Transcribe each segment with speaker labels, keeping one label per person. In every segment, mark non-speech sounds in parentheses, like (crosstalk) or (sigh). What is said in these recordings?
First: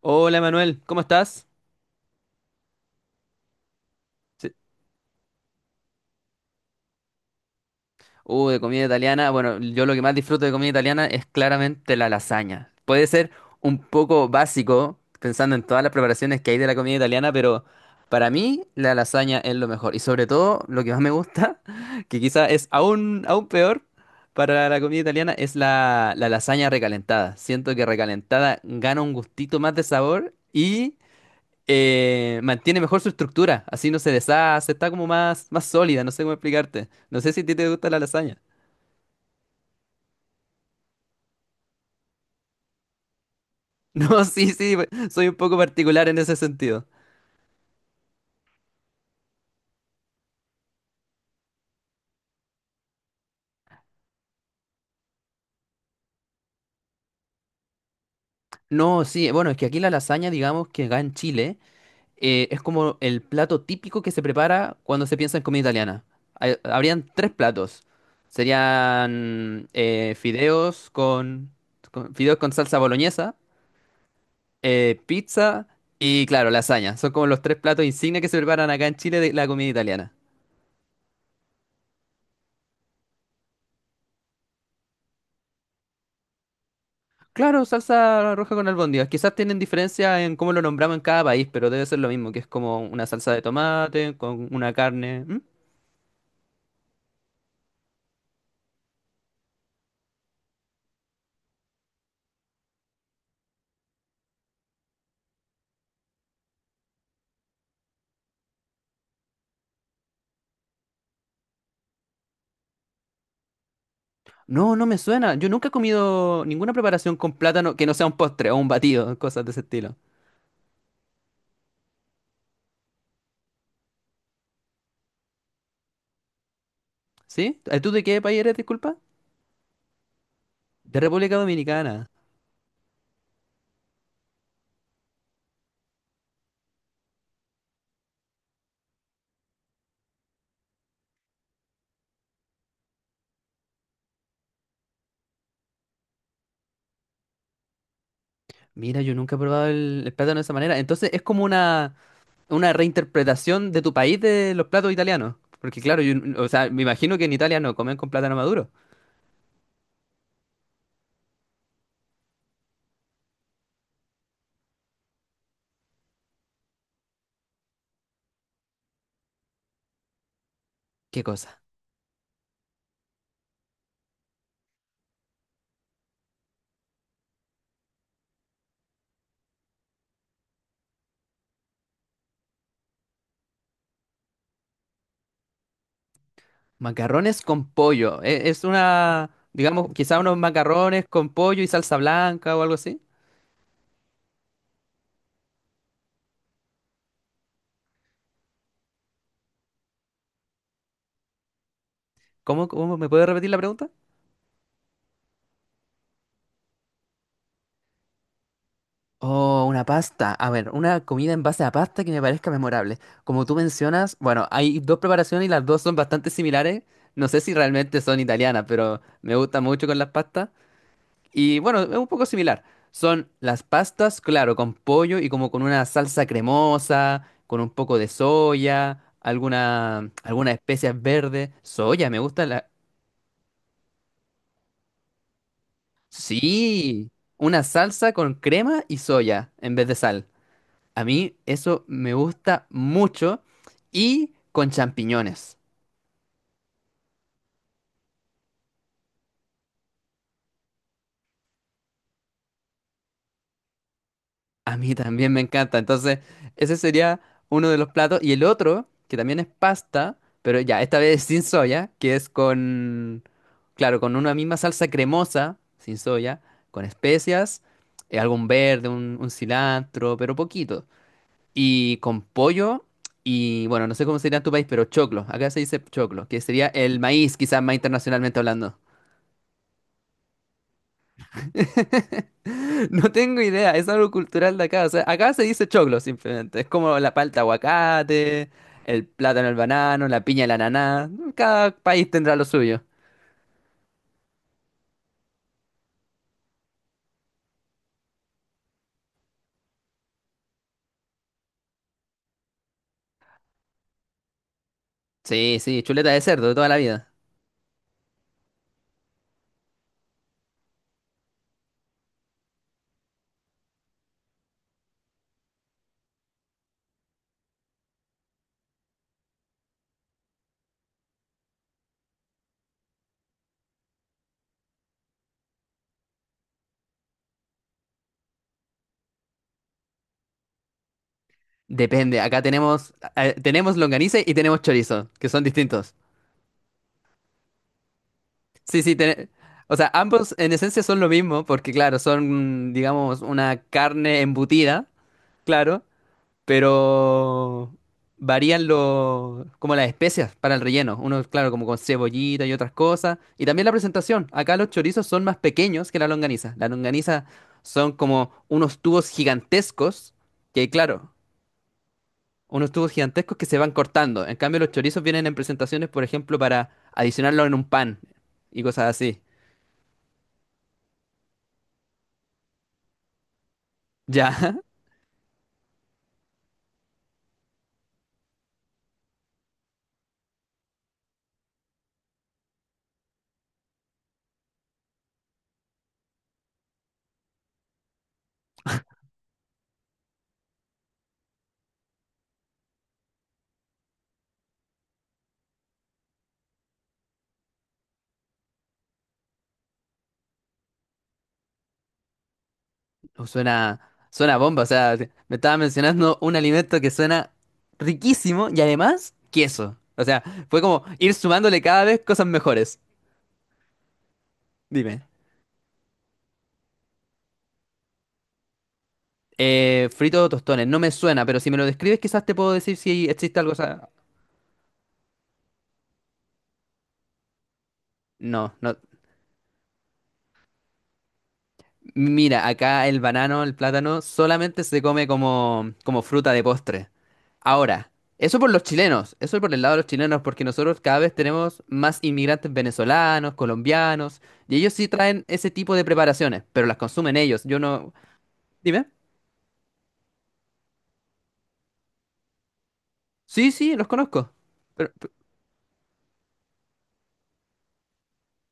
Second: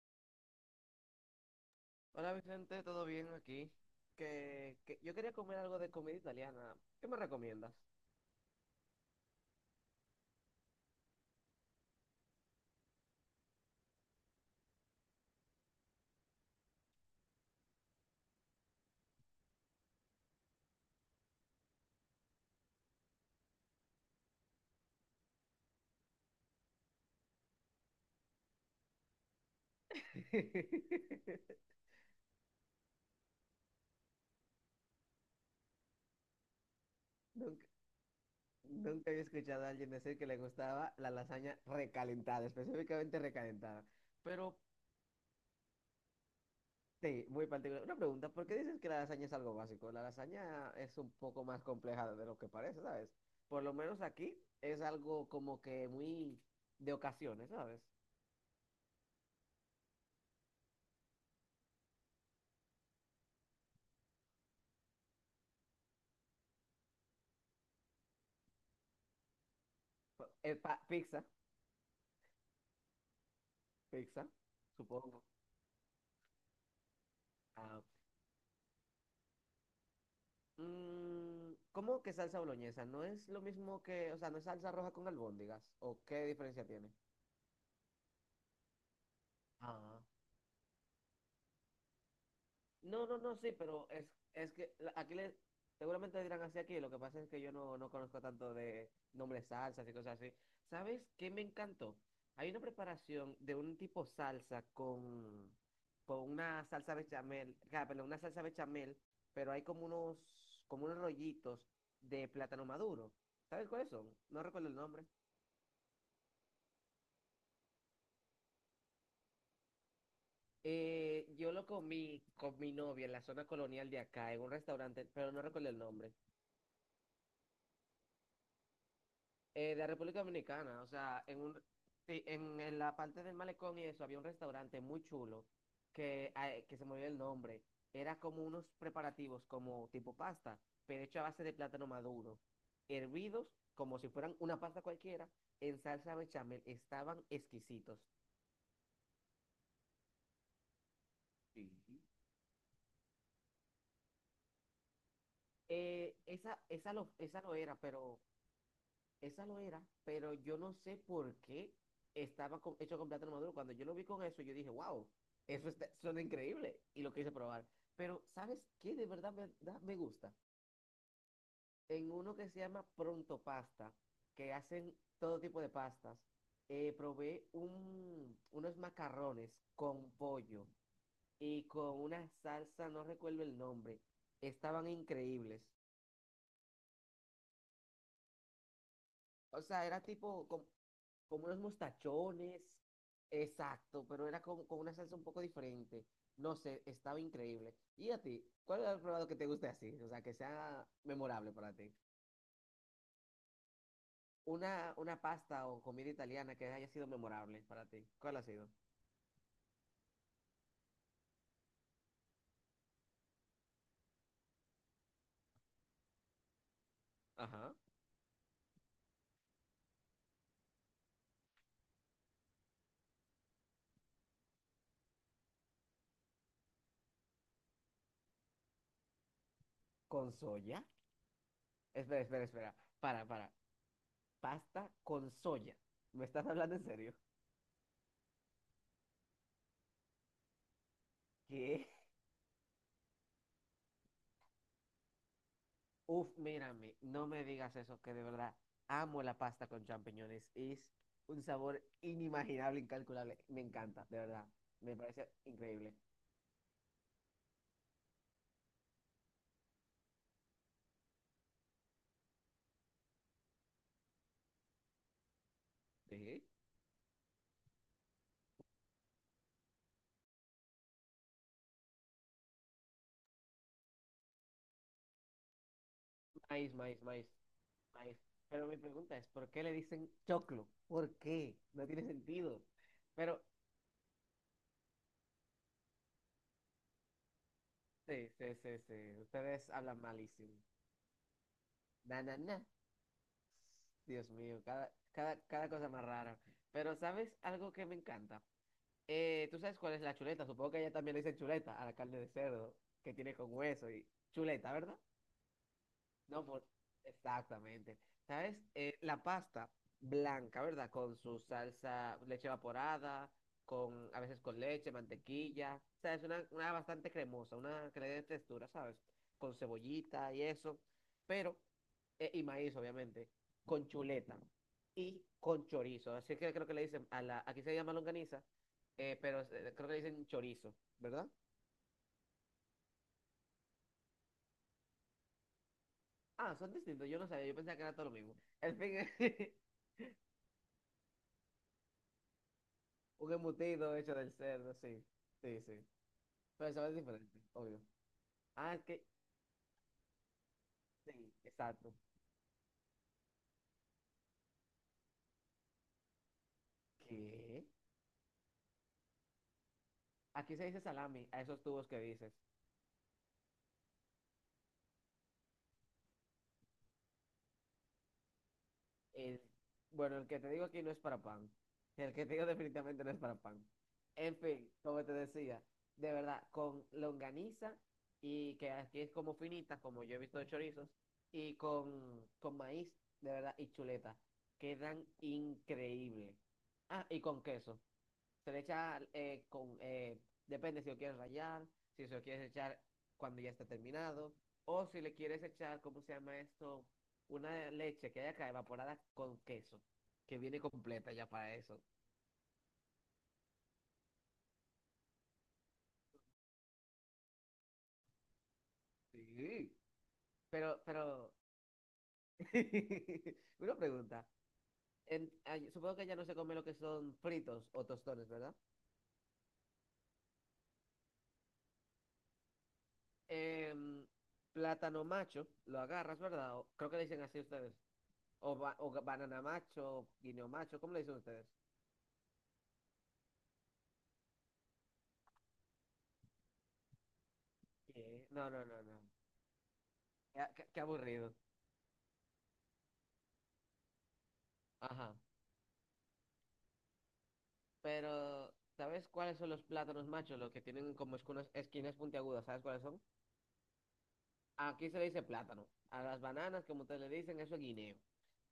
Speaker 1: Hola Manuel, ¿cómo estás?
Speaker 2: Hola Vicente, ¿todo bien aquí?
Speaker 1: Sí.
Speaker 2: Que yo quería comer algo de comida italiana. ¿Qué me recomiendas?
Speaker 1: De comida italiana. Bueno, yo lo que más disfruto de comida italiana es claramente la lasaña. Puede ser un poco básico, pensando en todas las preparaciones que hay de la comida italiana, pero para mí la lasaña es lo mejor. Y sobre todo, lo que más me gusta, (laughs) que quizá es aún peor para la comida italiana, es la lasaña recalentada. Siento que recalentada gana un gustito más de sabor y
Speaker 2: (laughs)
Speaker 1: mantiene mejor su estructura, así no se deshace, está como más sólida, no sé cómo explicarte. No sé si a ti
Speaker 2: Nunca,
Speaker 1: te gusta la lasaña. (laughs)
Speaker 2: nunca había escuchado a alguien decir que le gustaba la lasaña recalentada, específicamente recalentada.
Speaker 1: No, sí,
Speaker 2: Pero
Speaker 1: sí, pues, soy un poco particular en ese sentido.
Speaker 2: sí, muy particular. Una pregunta, ¿por qué dices que la lasaña es algo básico? La lasaña es un poco más compleja de lo que parece, ¿sabes? Por lo menos aquí es algo como que muy de ocasiones, ¿sabes?
Speaker 1: No, sí, bueno, es que aquí la lasaña, digamos que acá en Chile, es como el plato típico que se prepara cuando se piensa en comida italiana. Habrían tres platos. Serían
Speaker 2: Pa- eh, pa-
Speaker 1: fideos
Speaker 2: pizza,
Speaker 1: fideos con salsa boloñesa,
Speaker 2: pizza, supongo.
Speaker 1: pizza y, claro, lasaña. Son como los tres
Speaker 2: Ah,
Speaker 1: platos insignia que se preparan acá en Chile de la comida italiana.
Speaker 2: ¿Cómo que salsa boloñesa? ¿No es lo mismo que, o sea, no es salsa roja con albóndigas? ¿O qué diferencia tiene?
Speaker 1: Claro, salsa roja con albóndigas. Quizás tienen
Speaker 2: Ah,
Speaker 1: diferencia en cómo lo nombramos en cada país, pero debe ser lo mismo, que es como una
Speaker 2: no, no,
Speaker 1: salsa
Speaker 2: no,
Speaker 1: de
Speaker 2: sí, pero es,
Speaker 1: tomate con
Speaker 2: es
Speaker 1: una
Speaker 2: que la- aquí
Speaker 1: carne.
Speaker 2: le,
Speaker 1: ¿Mm?
Speaker 2: seguramente le dirán así aquí, lo que pasa es que yo no, no conozco tanto de nombres salsas y cosas así. ¿Sabes qué me encantó? Hay una preparación de un tipo salsa con una salsa bechamel, ah, perdón, una salsa bechamel, pero hay como unos rollitos de plátano maduro. ¿Sabes cuáles son? No recuerdo el
Speaker 1: No, no me
Speaker 2: nombre.
Speaker 1: suena. Yo nunca he comido ninguna preparación con plátano que no sea un postre o un batido, cosas de ese estilo.
Speaker 2: Yo lo comí con mi novia en la zona colonial de acá, en un restaurante, pero no recuerdo el nombre,
Speaker 1: ¿Sí? ¿Tú de qué país eres, disculpa?
Speaker 2: de República Dominicana, o
Speaker 1: De
Speaker 2: sea,
Speaker 1: República
Speaker 2: en un,
Speaker 1: Dominicana.
Speaker 2: sí, en la parte del malecón y eso había un restaurante muy chulo que, ah, que se me olvidó el nombre. Era como unos preparativos como tipo pasta, pero hecho a base de plátano maduro, hervidos como si fueran una pasta cualquiera, en salsa bechamel, estaban exquisitos.
Speaker 1: Mira, yo nunca he probado el plátano de esa manera. Entonces es como
Speaker 2: Sí.
Speaker 1: una reinterpretación de tu país de los platos italianos. Porque claro,
Speaker 2: Eh,
Speaker 1: o
Speaker 2: esa,
Speaker 1: sea, me
Speaker 2: esa, lo,
Speaker 1: imagino que en
Speaker 2: esa no
Speaker 1: Italia
Speaker 2: era,
Speaker 1: no comen con
Speaker 2: pero
Speaker 1: plátano maduro.
Speaker 2: esa lo era, pero yo no sé por qué hecho con plátano maduro. Cuando yo lo vi con eso, yo dije, wow, suena increíble. Y lo quise probar. Pero, ¿sabes qué? De verdad me gusta.
Speaker 1: ¿Qué cosa?
Speaker 2: En uno que se llama Pronto Pasta, que hacen todo tipo de pastas, unos macarrones con pollo y con una salsa, no recuerdo el nombre. Estaban increíbles.
Speaker 1: Macarrones con pollo. Es una,
Speaker 2: O sea,
Speaker 1: digamos,
Speaker 2: era
Speaker 1: quizá unos
Speaker 2: tipo como,
Speaker 1: macarrones con
Speaker 2: como unos
Speaker 1: pollo y salsa blanca
Speaker 2: mostachones.
Speaker 1: o algo así.
Speaker 2: Exacto, pero era como con una salsa un poco diferente. No sé, estaba increíble. ¿Y a ti? ¿Cuál es el probado que te guste así? O sea, que sea memorable para ti.
Speaker 1: ¿Cómo, cómo me puede repetir la pregunta?
Speaker 2: Una pasta o comida italiana que haya sido memorable para ti. ¿Cuál ha sido?
Speaker 1: Oh, una pasta. A ver, una comida en base a pasta que me parezca memorable. Como tú mencionas, bueno, hay dos preparaciones y las dos son bastante similares. No sé si
Speaker 2: Ajá.
Speaker 1: realmente son italianas, pero me gusta mucho con las pastas. Y bueno, es un poco similar. Son las pastas, claro, con pollo y como con una salsa cremosa, con un poco de soya,
Speaker 2: ¿Con
Speaker 1: algunas
Speaker 2: soya?
Speaker 1: especias verdes. Soya, me
Speaker 2: Espera, espera,
Speaker 1: gusta la...
Speaker 2: espera. Para, para. Pasta con soya. ¿Me estás hablando en
Speaker 1: Sí,
Speaker 2: serio?
Speaker 1: una salsa con crema y soya en vez de sal. A mí eso
Speaker 2: ¿Qué?
Speaker 1: me gusta mucho. Y con champiñones.
Speaker 2: Uf, mírame, no me digas eso, que de verdad amo la pasta con champiñones. Es un sabor inimaginable, incalculable. Me encanta, de verdad.
Speaker 1: A mí
Speaker 2: Me parece
Speaker 1: también me encanta.
Speaker 2: increíble.
Speaker 1: Entonces, ese sería uno de los platos. Y el otro, que también es pasta, pero ya, esta vez (laughs) sin soya, que es con, claro, con una misma salsa cremosa, sin soya,
Speaker 2: ¿Eh?
Speaker 1: con especias, algún verde, un cilantro, pero poquito. Y con pollo y, bueno, no sé cómo sería en tu país, pero choclo. Acá se dice choclo, que sería
Speaker 2: Maíz,
Speaker 1: el
Speaker 2: maíz, maíz,
Speaker 1: maíz, quizás más
Speaker 2: maíz.
Speaker 1: internacionalmente
Speaker 2: Pero mi
Speaker 1: hablando.
Speaker 2: pregunta es, ¿por qué le dicen choclo? ¿Por qué? No tiene sentido.
Speaker 1: (laughs) No tengo
Speaker 2: Pero,
Speaker 1: idea, es algo cultural de acá. O sea, acá se dice choclo simplemente. Es como la palta
Speaker 2: sí,
Speaker 1: aguacate,
Speaker 2: sí, sí,
Speaker 1: el
Speaker 2: sí.
Speaker 1: plátano el
Speaker 2: Ustedes hablan
Speaker 1: banano, la piña el
Speaker 2: malísimo.
Speaker 1: ananá. Cada país
Speaker 2: Na,
Speaker 1: tendrá
Speaker 2: na,
Speaker 1: lo
Speaker 2: na.
Speaker 1: suyo.
Speaker 2: Dios mío, cada cosa más rara. Pero, ¿sabes algo que me encanta? ¿Tú sabes cuál es la chuleta? Supongo que ella también le dice chuleta a la carne de cerdo que tiene con hueso y chuleta, ¿verdad?
Speaker 1: Sí, sí, chuleta de
Speaker 2: No,
Speaker 1: cerdo de
Speaker 2: por...
Speaker 1: toda la vida.
Speaker 2: Exactamente. ¿Sabes? La pasta blanca, ¿verdad? Con su salsa, leche evaporada, con, a veces con leche, mantequilla. O sea, es una bastante cremosa, una que le dé textura, ¿sabes? Con cebollita y eso. Pero, y maíz, obviamente, con chuleta y con chorizo. Así que creo que le dicen, a la, aquí se llama longaniza, pero creo que le dicen chorizo, ¿verdad?
Speaker 1: Depende, acá tenemos, tenemos longaniza y tenemos chorizo, que son distintos.
Speaker 2: Ah, son distintos, yo no sabía, yo pensaba que era todo lo mismo. En
Speaker 1: Sí, sí,
Speaker 2: fin, (laughs)
Speaker 1: o sea, ambos en esencia son lo mismo, porque claro, son, digamos,
Speaker 2: un
Speaker 1: una
Speaker 2: embutido hecho
Speaker 1: carne
Speaker 2: del cerdo,
Speaker 1: embutida,
Speaker 2: sí. Sí,
Speaker 1: claro.
Speaker 2: sí. Pero sabe diferente,
Speaker 1: Pero
Speaker 2: obvio.
Speaker 1: varían
Speaker 2: Ah, es que,
Speaker 1: los, como las especias para el relleno. Uno,
Speaker 2: sí,
Speaker 1: claro, como con
Speaker 2: exacto.
Speaker 1: cebollita y otras cosas. Y también la presentación. Acá los chorizos son más pequeños que la longaniza. La longaniza
Speaker 2: ¿Qué?
Speaker 1: son como unos tubos gigantescos,
Speaker 2: Aquí se
Speaker 1: que
Speaker 2: dice
Speaker 1: claro,
Speaker 2: salami, a esos tubos que dices.
Speaker 1: unos tubos gigantescos que se van cortando. En cambio, los chorizos vienen en presentaciones, por ejemplo, para adicionarlo en un pan y cosas así.
Speaker 2: El, bueno, el que te digo aquí no es para pan. El que te digo definitivamente no es para pan.
Speaker 1: Ya.
Speaker 2: En fin,
Speaker 1: (laughs)
Speaker 2: como te decía, de verdad, con longaniza y que aquí es como finita, como yo he visto de chorizos, y con maíz, de verdad, y chuleta. Quedan increíbles. Ah, y con queso. Se le echa depende si lo quieres rallar, si se lo quieres echar cuando ya está terminado, o si le quieres echar, ¿cómo se llama esto? Una leche que haya acá evaporada con queso, que viene completa ya para eso.
Speaker 1: Uh, Suena, suena bomba, o sea, me estaba mencionando un alimento que suena riquísimo y además
Speaker 2: Sí.
Speaker 1: queso. O sea, fue
Speaker 2: Pero,
Speaker 1: como ir
Speaker 2: pero,
Speaker 1: sumándole cada vez cosas mejores.
Speaker 2: (laughs) una pregunta.
Speaker 1: Dime.
Speaker 2: Supongo que ya no se come lo que son fritos o tostones, ¿verdad?
Speaker 1: Frito o tostones, no me suena, pero si me lo describes quizás te puedo decir si existe algo. O sea,
Speaker 2: Em, plátano macho, lo agarras, ¿verdad? Creo que le dicen así ustedes. O,
Speaker 1: no, no.
Speaker 2: ba- o ga- banana macho, guineo macho, ¿cómo le dicen ustedes?
Speaker 1: Mira, acá el banano, el plátano, solamente se come como, como fruta de postre. Ahora,
Speaker 2: ¿Qué?
Speaker 1: eso
Speaker 2: No,
Speaker 1: por los
Speaker 2: no, no, no.
Speaker 1: chilenos, eso por el lado de los chilenos, porque nosotros
Speaker 2: Qué
Speaker 1: cada vez
Speaker 2: aburrido.
Speaker 1: tenemos más inmigrantes venezolanos, colombianos, y ellos sí
Speaker 2: Ajá.
Speaker 1: traen ese tipo de preparaciones, pero las consumen ellos. Yo no...
Speaker 2: Pero,
Speaker 1: Dime.
Speaker 2: ¿sabes cuáles son los plátanos machos? Los que tienen como esquinas, esquinas puntiagudas. ¿Sabes cuáles son?
Speaker 1: Sí, sí, los conozco.
Speaker 2: Aquí
Speaker 1: Pero,
Speaker 2: se le
Speaker 1: pero,
Speaker 2: dice plátano. A las bananas, como ustedes le dicen, eso es guineo.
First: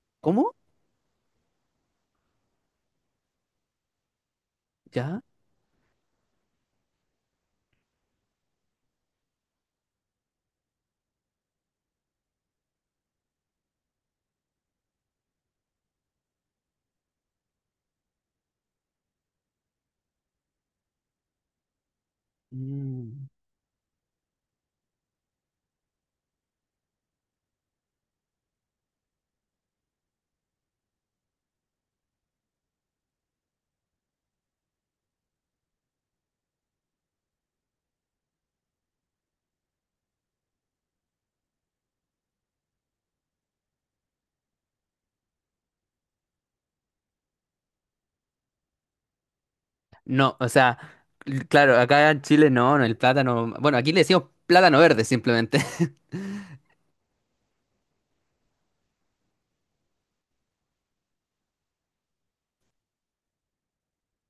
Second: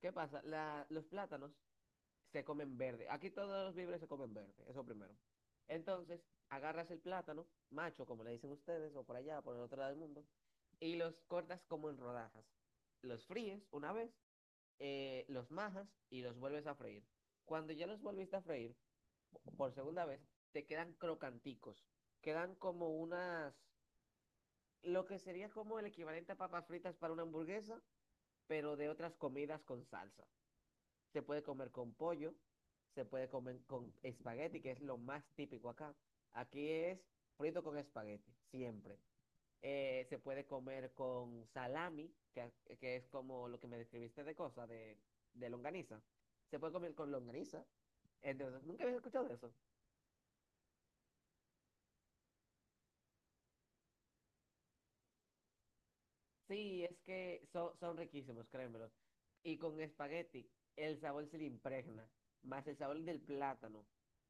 Speaker 2: ¿Qué pasa?
Speaker 1: ¿Cómo?
Speaker 2: Los plátanos se comen verde. Aquí todos los víveres se comen verde. Eso primero.
Speaker 1: ¿Ya?
Speaker 2: Entonces, agarras el plátano, macho, como le dicen ustedes, o por allá, por el otro lado del mundo, y los cortas como en rodajas. Los fríes una vez, los majas y los vuelves a freír. Cuando ya los volviste a freír por segunda vez, te quedan crocanticos. Quedan como
Speaker 1: Mm.
Speaker 2: unas, lo que sería como el equivalente a papas fritas para una hamburguesa, pero de otras comidas con salsa. Se puede comer con pollo, se puede comer con espagueti, que es lo más típico acá. Aquí es frito con espagueti, siempre. Se puede comer con salami, que es como lo que me describiste de cosas, de longaniza. Se puede comer con longaniza. Entonces, nunca había escuchado de eso.
Speaker 1: No, o sea, claro, acá en Chile, no, no, el plátano... Bueno, aquí le decimos plátano verde simplemente.
Speaker 2: Sí, es que son riquísimos, créemelo. Y con espagueti, el sabor se le impregna, más el sabor del plátano.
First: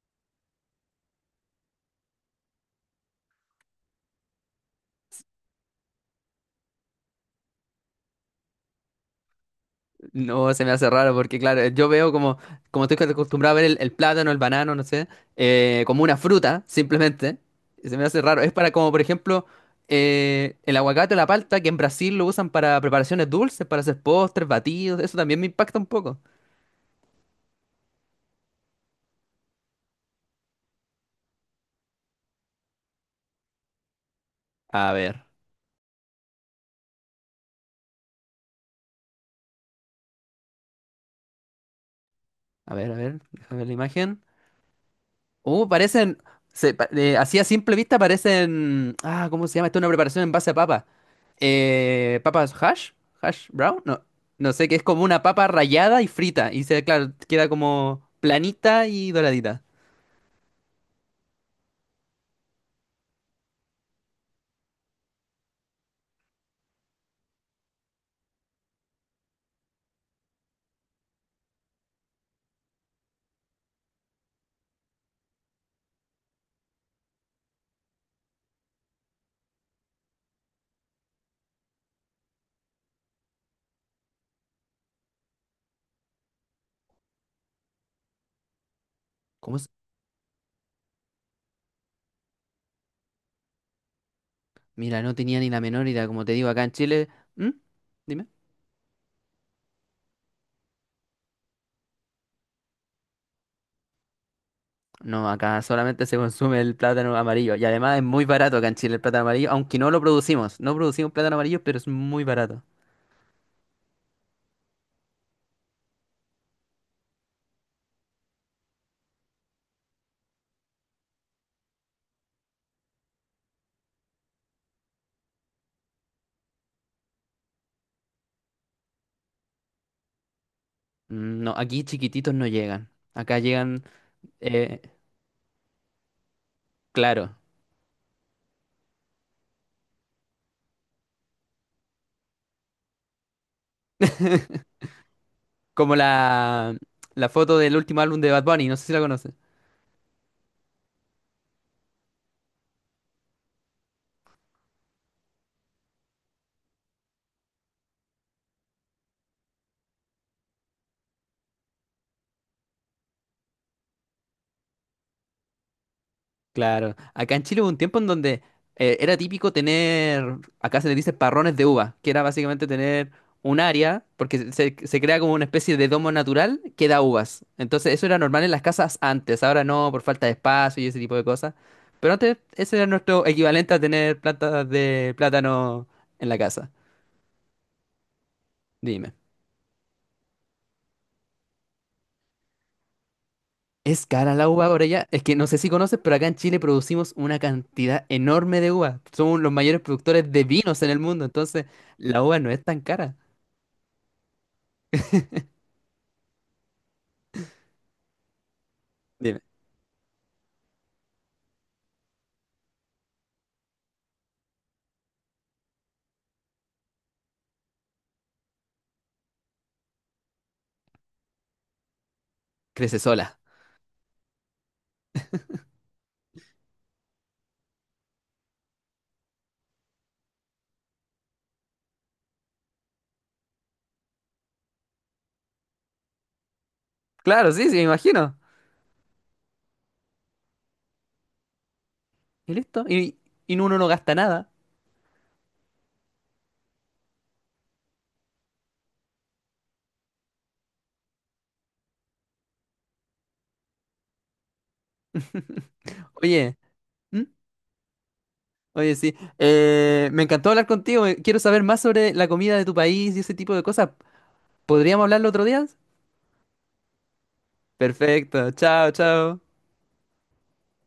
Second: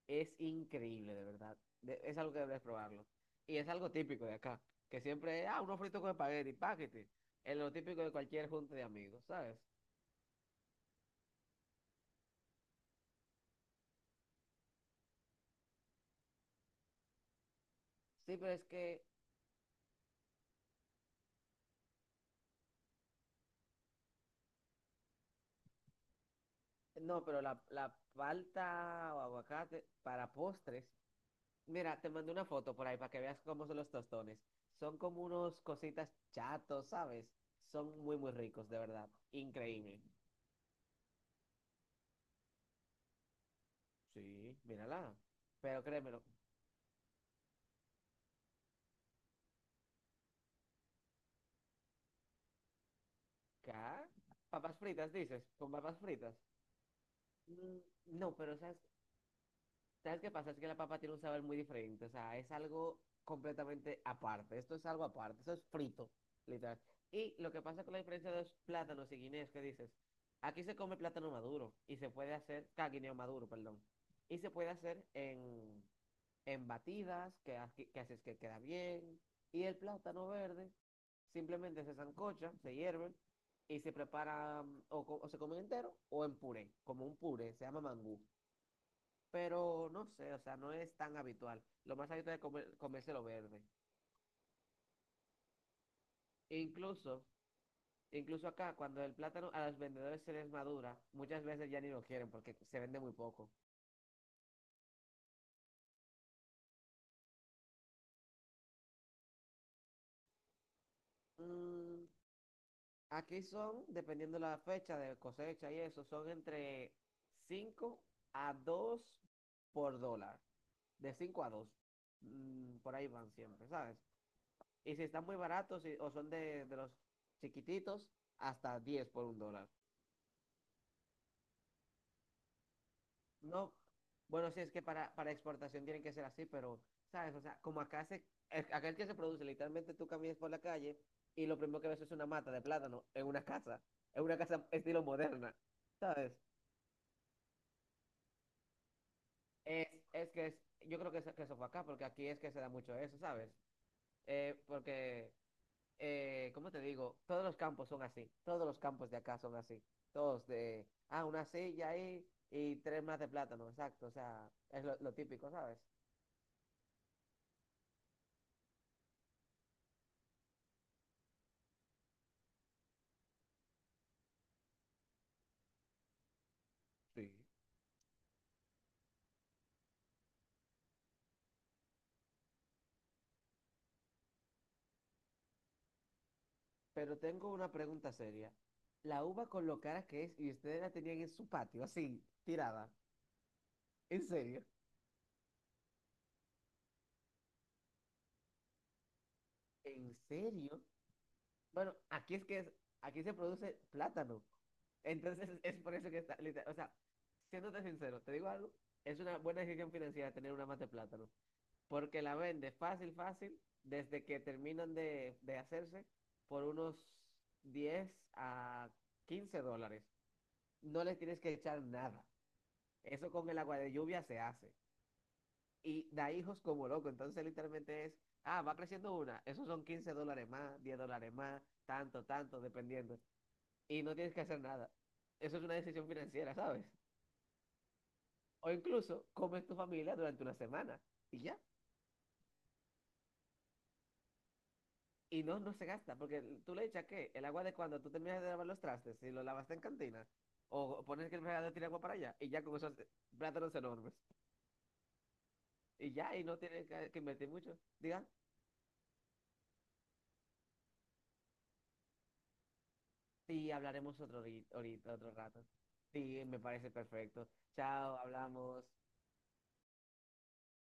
Speaker 2: Es increíble, de verdad. Es algo que debes probarlo. Y es algo típico de acá, que siempre, ah, unos fritos con espagueti, paquete. Es lo típico de cualquier junta de amigos, ¿sabes?
Speaker 1: No, se me hace raro porque, claro, yo veo como, como estoy acostumbrado a ver el plátano, el banano, no sé, como una fruta, simplemente. Y se me hace
Speaker 2: Sí,
Speaker 1: raro. Es
Speaker 2: pero es
Speaker 1: para como, por
Speaker 2: que.
Speaker 1: ejemplo, el aguacate o la palta, que en Brasil lo usan para preparaciones dulces, para hacer postres, batidos. Eso también me impacta un poco.
Speaker 2: No, pero la palta o aguacate para postres. Mira, te mandé una foto por ahí para que veas cómo son los tostones.
Speaker 1: A
Speaker 2: Son como
Speaker 1: ver,
Speaker 2: unos cositas chatos, ¿sabes? Son muy, muy ricos, de verdad. Increíble.
Speaker 1: a ver, déjame ver la imagen.
Speaker 2: Sí, mírala.
Speaker 1: Uh,
Speaker 2: Pero
Speaker 1: parecen,
Speaker 2: créemelo.
Speaker 1: así a simple vista parecen, ah, ¿cómo se llama? Esto es una preparación en base a papa. Eh, papas hash, hash
Speaker 2: ¿Qué?
Speaker 1: brown, no, no sé, que
Speaker 2: ¿Papas
Speaker 1: es como
Speaker 2: fritas,
Speaker 1: una
Speaker 2: dices?
Speaker 1: papa
Speaker 2: ¿Con papas
Speaker 1: rallada y
Speaker 2: fritas?
Speaker 1: frita y se, claro, queda
Speaker 2: Mm,
Speaker 1: como
Speaker 2: no, pero ¿sabes
Speaker 1: planita y doradita.
Speaker 2: ¿Sabes qué pasa? Es que la papa tiene un sabor muy diferente. O sea, es algo completamente aparte. Esto es algo aparte. Eso es frito, literal. Y lo que pasa con la diferencia de los plátanos y guineos que dices, aquí se come plátano maduro y se puede hacer, ah, guineo maduro, perdón. Y se puede hacer en batidas, que, que haces que queda bien. Y el plátano verde simplemente se sancocha, se hierve y se prepara mm, o se come entero o en puré, como un puré, se llama mangú,
Speaker 1: ¿Cómo se-
Speaker 2: pero no sé, o sea, no es tan habitual. Lo más habitual es comerse lo verde.
Speaker 1: Mira, no tenía ni la menor idea, como te digo,
Speaker 2: E
Speaker 1: acá en Chile.
Speaker 2: incluso,
Speaker 1: ¿Mm? Dime.
Speaker 2: incluso acá, cuando el plátano a los vendedores se les madura, muchas veces ya ni lo quieren porque se vende muy poco.
Speaker 1: No, acá solamente se consume el plátano amarillo y además es muy barato acá en Chile el plátano amarillo, aunque no lo producimos, no producimos plátano amarillo, pero es
Speaker 2: Mm,
Speaker 1: muy barato.
Speaker 2: aquí son, dependiendo la fecha de cosecha y eso, son entre 5 a 2 por dólar. De 5 a dos. Mm, por ahí van siempre, ¿sabes? Y si están muy baratos y- o son de los chiquititos, hasta 10 por $1.
Speaker 1: Mm. No, aquí chiquititos no llegan. Acá
Speaker 2: No,
Speaker 1: llegan.
Speaker 2: bueno, sí, es
Speaker 1: Eh,
Speaker 2: que para exportación tienen que ser así, pero, ¿sabes?
Speaker 1: claro.
Speaker 2: O sea, como acá se, acá el que se produce, literalmente tú caminas por la calle y lo primero que ves es una mata de plátano en una casa, en una casa, (laughs)
Speaker 1: (laughs)
Speaker 2: estilo moderna,
Speaker 1: Como
Speaker 2: ¿sabes?
Speaker 1: la foto del último álbum de Bad Bunny, no sé si la conoces.
Speaker 2: Es, es que es, yo creo que, es que eso fue acá, porque aquí es que se da mucho eso, ¿sabes? Porque, ¿cómo te digo? Todos los campos son así, todos los campos de acá son así, todos de, ah, una silla ahí y tres más de plátano, exacto, o sea, es lo típico, ¿sabes?
Speaker 1: Claro. Acá en Chile hubo un tiempo en donde era típico tener, acá se le dice parrones de uva, que era básicamente tener un área, porque se crea como una especie de domo natural que da
Speaker 2: Sí.
Speaker 1: uvas. Entonces eso era normal en las casas antes, ahora no, por falta de espacio y ese tipo de cosas. Pero antes ese era nuestro equivalente a tener plantas de plátano en la casa.
Speaker 2: Pero tengo una pregunta seria.
Speaker 1: Dime.
Speaker 2: La uva con lo cara que es y ustedes la tenían en su patio, así, tirada.
Speaker 1: Es
Speaker 2: ¿En
Speaker 1: cara la
Speaker 2: serio?
Speaker 1: uva por allá. Es que no sé si conoces, pero acá en Chile producimos una cantidad enorme de uva. Somos los mayores
Speaker 2: ¿En
Speaker 1: productores de
Speaker 2: serio?
Speaker 1: vinos en el mundo, entonces
Speaker 2: Bueno,
Speaker 1: la
Speaker 2: aquí
Speaker 1: uva
Speaker 2: es
Speaker 1: no
Speaker 2: que
Speaker 1: es
Speaker 2: es-
Speaker 1: tan cara.
Speaker 2: aquí se produce plátano. Entonces (laughs) es por eso que está, o sea, siéndote sincero, te digo algo, es una
Speaker 1: Dime,
Speaker 2: buena decisión financiera tener una mata de plátano, porque la vende fácil, fácil, desde que terminan de hacerse por unos 10 a $15. No le tienes que echar nada.
Speaker 1: crece
Speaker 2: Eso
Speaker 1: sola.
Speaker 2: con el agua de lluvia se hace. Y da hijos como loco. Entonces literalmente es, ah, va creciendo una. Esos son $15 más, $10 más, tanto, tanto, dependiendo. Y no tienes que hacer nada. Eso es una decisión financiera, ¿sabes?
Speaker 1: Claro, sí, sí, me imagino.
Speaker 2: O incluso comes tu familia durante una semana y ya.
Speaker 1: Y listo. Y uno no gasta nada.
Speaker 2: Y no, no se gasta, porque tú le echas ¿qué? El agua de cuando tú terminas de lavar los trastes, si lo lavaste en cantina, o pones que el fregadero tiene agua para allá, y ya con esos plátanos enormes.
Speaker 1: (laughs)
Speaker 2: Y ya, y
Speaker 1: Oye,
Speaker 2: no tienes que,
Speaker 1: ¿mm?
Speaker 2: invertir mucho. Diga,
Speaker 1: Oye, sí. Me encantó hablar contigo. Quiero saber más sobre la comida de tu país y ese tipo de
Speaker 2: sí,
Speaker 1: cosas.
Speaker 2: hablaremos
Speaker 1: ¿Podríamos
Speaker 2: ahorita,
Speaker 1: hablarlo
Speaker 2: otro
Speaker 1: otro
Speaker 2: rato.
Speaker 1: día?
Speaker 2: Sí, me parece perfecto. Chao,
Speaker 1: Perfecto.
Speaker 2: hablamos.
Speaker 1: Chao, chao.